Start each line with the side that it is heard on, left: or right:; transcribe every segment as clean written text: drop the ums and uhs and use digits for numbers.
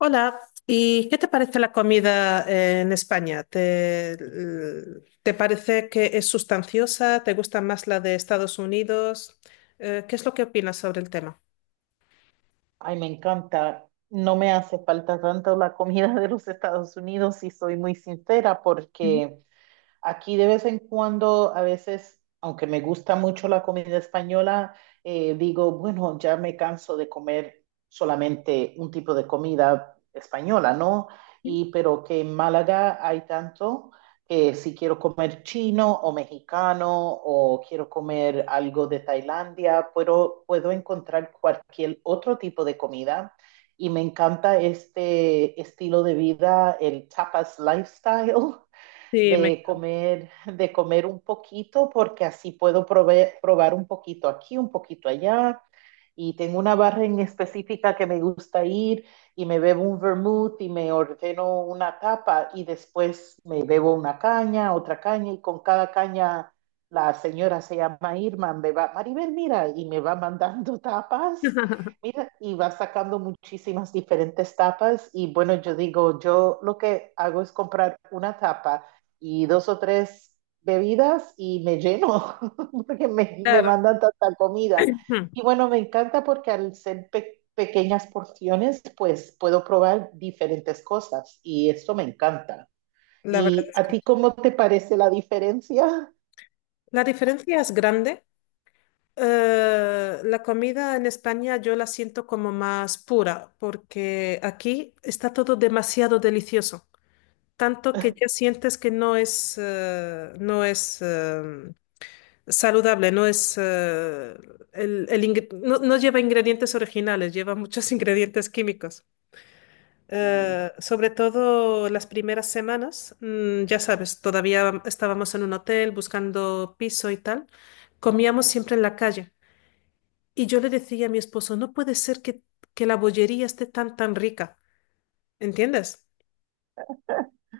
left: Hola, ¿y qué te parece la comida en España? ¿Te parece que es sustanciosa? ¿Te gusta más la de Estados Unidos? ¿Qué es lo que opinas sobre el tema?
right: Ay, me encanta. No me hace falta tanto la comida de los Estados Unidos, si soy muy sincera, porque aquí de vez en cuando, a veces, aunque me gusta mucho la comida española, digo, bueno, ya me canso de comer solamente un tipo de comida española, ¿no? Y pero que en Málaga hay tanto que si quiero comer chino o mexicano o quiero comer algo de Tailandia, puedo encontrar cualquier otro tipo de comida. Y me encanta este estilo de vida, el tapas lifestyle.
left: Sí, me...
right: De comer, de comer un poquito, porque así puedo probar un poquito aquí, un poquito allá. Y tengo una barra en específica que me gusta ir y me bebo un vermouth y me ordeno una tapa y después me bebo una caña, otra caña y con cada caña la señora se llama Irma, me va, Maribel, mira, y me va mandando tapas, mira, y va sacando muchísimas diferentes tapas y bueno, yo digo, yo lo que hago es comprar una tapa y dos o tres bebidas y me lleno, porque me
left: Claro.
right: mandan tanta comida.
left: Ujú.
right: Y bueno, me encanta porque al ser pequeñas porciones, pues puedo probar diferentes cosas y esto me encanta.
left: La verdad
right: ¿Y
left: es
right: a
left: que
right: ti cómo te parece la diferencia?
left: la diferencia es grande. La comida en España yo la siento como más pura, porque aquí está todo demasiado delicioso, tanto que ya sientes que saludable, no es no, no lleva ingredientes originales, lleva muchos ingredientes químicos.
right: Sí.
left: Sobre todo las primeras semanas, ya sabes, todavía estábamos en un hotel buscando piso y tal, comíamos siempre en la calle. Y yo le decía a mi esposo, no puede ser que la bollería esté tan rica, ¿entiendes?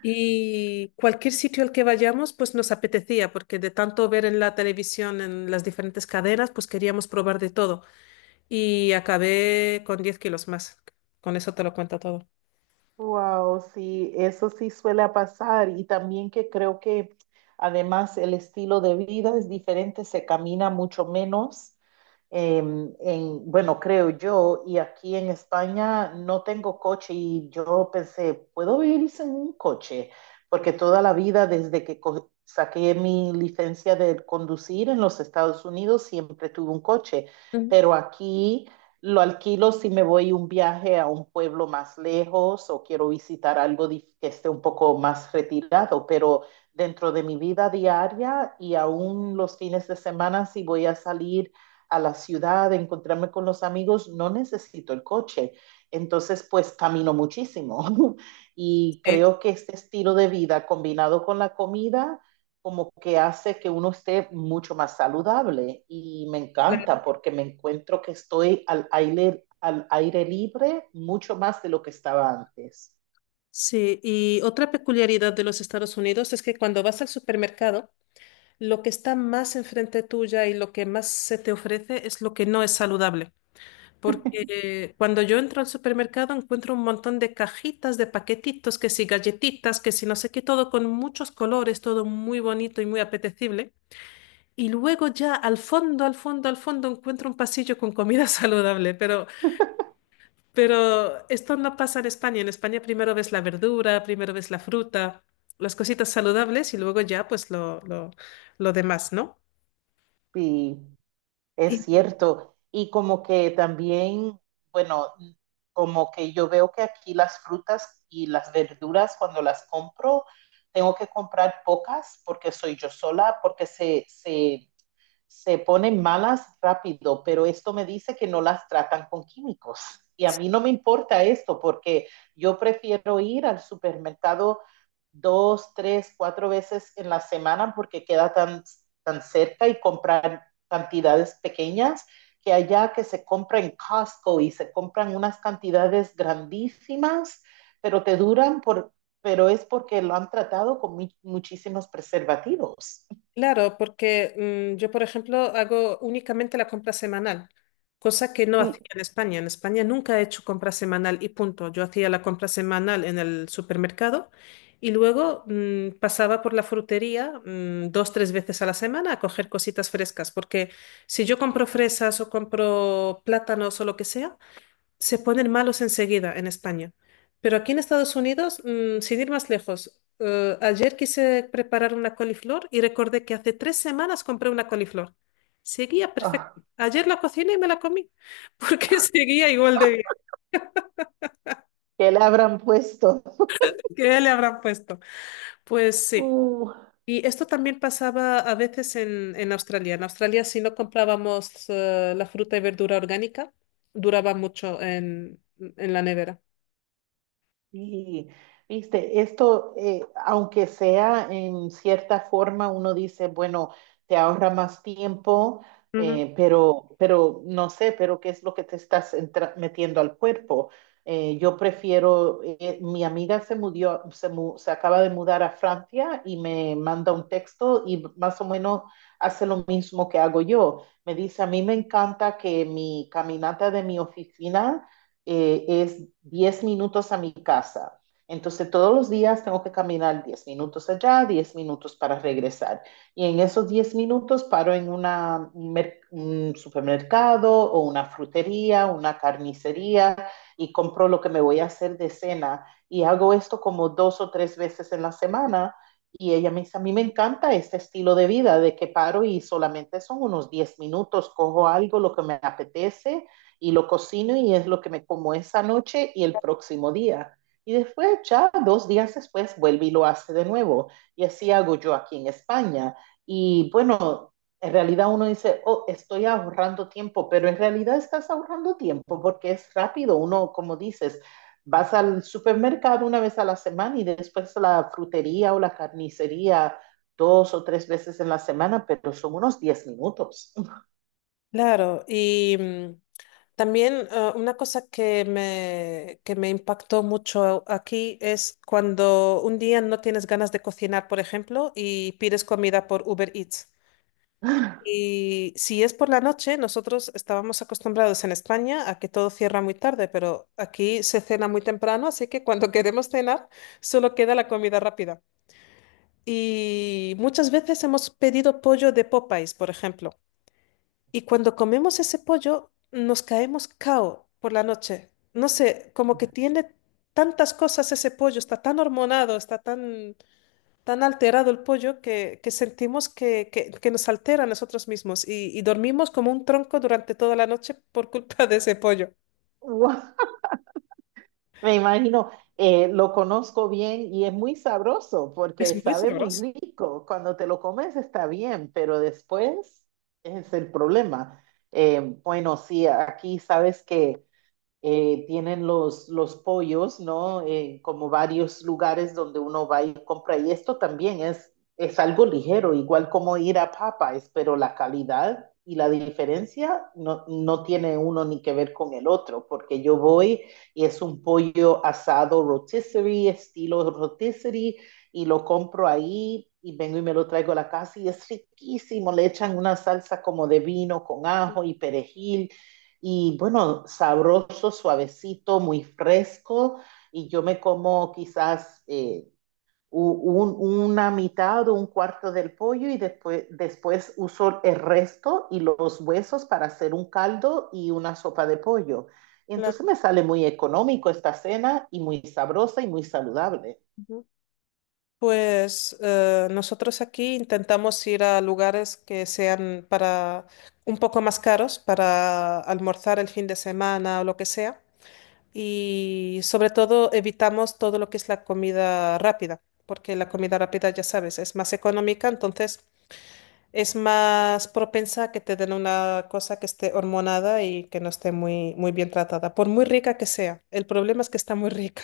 left: Y cualquier sitio al que vayamos, pues nos apetecía, porque de tanto ver en la televisión, en las diferentes cadenas, pues queríamos probar de todo. Y acabé con 10 kilos más. Con eso te lo cuento todo.
right: Wow, sí, eso sí suele pasar y también que creo que además el estilo de vida es diferente, se camina mucho menos, eh, en, bueno, creo yo, y aquí en España no tengo coche y yo pensé, ¿puedo vivir sin un coche? Porque toda la vida, desde que saqué mi licencia de conducir en los Estados Unidos, siempre tuve un coche,
left: Ujú.
right: pero aquí lo alquilo si me voy un viaje a un pueblo más lejos o quiero visitar algo que esté un poco más retirado, pero dentro de mi vida diaria y aún los fines de semana, si voy a salir a la ciudad, de encontrarme con los amigos, no necesito el coche. Entonces, pues camino muchísimo. Y
left: Sí,
right: creo que este estilo de vida combinado con la comida, como que hace que uno esté mucho más saludable. Y me
left: claro.
right: encanta porque me encuentro que estoy al aire libre mucho más de lo que estaba antes.
left: Sí, y otra peculiaridad de los Estados Unidos es que cuando vas al supermercado, lo que está más enfrente tuya y lo que más se te ofrece es lo que no es saludable. Porque cuando yo entro al supermercado encuentro un montón de cajitas, de paquetitos, que si galletitas, que si no sé qué, todo con muchos colores, todo muy bonito y muy apetecible. Y luego ya al fondo encuentro un pasillo con comida saludable, pero esto no pasa en España. En España primero ves la verdura, primero ves la fruta, las cositas saludables y luego ya pues lo demás, ¿no?
right: Y es
left: Y
right: cierto. Y como que también, bueno, como que yo veo que aquí las frutas y las verduras, cuando las compro, tengo que comprar pocas porque soy yo sola, porque se se ponen malas rápido, pero esto me dice que no las tratan con químicos. Y a mí no me importa esto porque yo prefiero ir al supermercado dos, tres, cuatro veces en la semana porque queda tan, tan cerca y comprar cantidades pequeñas que allá que se compra en Costco y se compran unas cantidades grandísimas, pero te duran por, pero es porque lo han tratado con muchísimos preservativos.
left: claro, porque yo, por ejemplo, hago únicamente la compra semanal, cosa que no hacía
right: Sí,
left: en España. En España nunca he hecho compra semanal y punto. Yo hacía la compra semanal en el supermercado y luego pasaba por la frutería dos, tres veces a la semana a coger cositas frescas, porque si yo compro fresas o compro plátanos o lo que sea, se ponen malos enseguida en España. Pero aquí en Estados Unidos, sin ir más lejos, ayer quise preparar una coliflor y recordé que hace 3 semanas compré una coliflor. Seguía
right: oh,
left: perfecta. Ayer la cociné y me la comí, porque seguía igual de bien.
right: que le habrán puesto.
left: ¿Qué le habrán puesto? Pues sí.
right: Uh,
left: Y esto también pasaba a veces en Australia. En Australia, si no comprábamos la fruta y verdura orgánica, duraba mucho en la nevera.
right: y, viste, esto, aunque sea en cierta forma, uno dice, bueno, te ahorra más tiempo, pero no sé, pero qué es lo que te estás metiendo al cuerpo. Yo prefiero, mi amiga se mudó, se acaba de mudar a Francia y me manda un texto y más o menos hace lo mismo que hago yo. Me dice, a mí me encanta que mi caminata de mi oficina es 10 minutos a mi casa. Entonces todos los días tengo que caminar 10 minutos allá, 10 minutos para regresar. Y en esos 10 minutos paro en un supermercado o una frutería, una carnicería y compro lo que me voy a hacer de cena. Y hago esto como dos o tres veces en la semana. Y ella me dice, a mí me encanta este estilo de vida, de que paro y solamente son unos 10 minutos, cojo algo, lo que me apetece y lo cocino y es lo que me como esa noche y el próximo día. Y después, ya dos días después, vuelve y lo hace de nuevo. Y así hago yo aquí en España. Y bueno, en realidad uno dice, oh, estoy ahorrando tiempo, pero en realidad estás ahorrando tiempo porque es rápido. Uno, como dices, vas al supermercado una vez a la semana y después a la frutería o la carnicería dos o tres veces en la semana, pero son unos 10 minutos.
left: Claro, y también una cosa que que me impactó mucho aquí es cuando un día no tienes ganas de cocinar, por ejemplo, y pides comida por Uber Eats. Y si es por la noche, nosotros estábamos acostumbrados en España a que todo cierra muy tarde, pero aquí se cena muy temprano, así que cuando queremos cenar solo queda la comida rápida. Y muchas veces hemos pedido pollo de Popeyes, por ejemplo. Y cuando comemos ese pollo, nos caemos cao por la noche. No sé, como que tiene tantas cosas ese pollo, está tan hormonado, tan alterado el pollo que sentimos que nos altera a nosotros mismos y dormimos como un tronco durante toda la noche por culpa de ese pollo.
right: Wow. Me imagino, lo conozco bien y es muy sabroso porque
left: Es muy
right: sabe muy
left: sabroso.
right: rico. Cuando te lo comes está bien, pero después es el problema. Bueno, sí, aquí sabes que tienen los pollos, ¿no? Como varios lugares donde uno va y compra. Y esto también es algo ligero, igual como ir a Popeyes, pero la calidad y la diferencia no, no tiene uno ni que ver con el otro, porque yo voy y es un pollo asado rotisserie, estilo rotisserie, y lo compro ahí y vengo y me lo traigo a la casa y es riquísimo, le echan una salsa como de vino con ajo y perejil y bueno, sabroso, suavecito, muy fresco y yo me como quizás una mitad o un cuarto del pollo y después, después uso el resto y los huesos para hacer un caldo y una sopa de pollo. Y entonces
left: Claro.
right: me sale muy económico esta cena y muy sabrosa y muy saludable.
left: Ujú. Pues nosotros aquí intentamos ir a lugares que sean para un poco más caros para almorzar el fin de semana o lo que sea. Y sobre todo evitamos todo lo que es la comida rápida, porque la comida rápida, ya sabes, es más económica, entonces es más propensa a que te den una cosa que esté hormonada y que no esté muy bien tratada, por muy rica que sea. El problema es que está muy rica.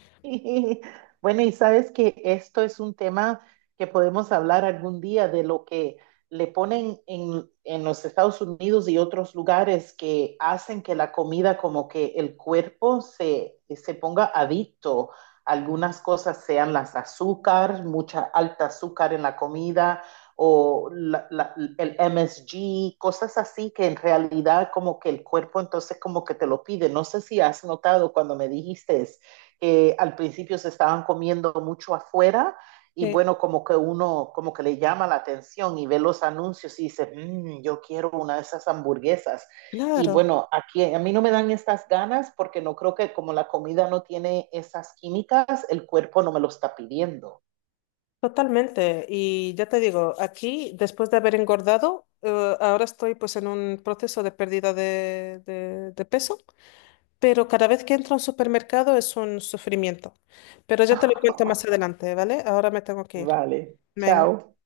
right: Sí. Bueno, y sabes que esto es un tema que podemos hablar algún día de lo que le ponen en los Estados Unidos y otros lugares que hacen que la comida, como que el cuerpo se, se ponga adicto. Algunas cosas sean las azúcar, mucha alta azúcar en la comida o el MSG, cosas así que en realidad como que el cuerpo entonces como que te lo pide. No sé si has notado cuando me dijiste al principio se estaban comiendo mucho afuera y
left: Sí,
right: bueno, como que uno, como que le llama la atención y ve los anuncios y dice, mmm, yo quiero una de esas hamburguesas. Y
left: claro,
right: bueno, aquí a mí no me dan estas ganas porque no creo que como la comida no tiene esas químicas, el cuerpo no me lo está pidiendo.
left: totalmente. Y ya te digo, aquí, después de haber engordado, ahora estoy pues en un proceso de pérdida de peso. Pero cada vez que entro a un supermercado es un sufrimiento. Pero ya te lo cuento más adelante, ¿vale? Ahora me tengo que ir.
right: Vale,
left: Venga.
right: chao.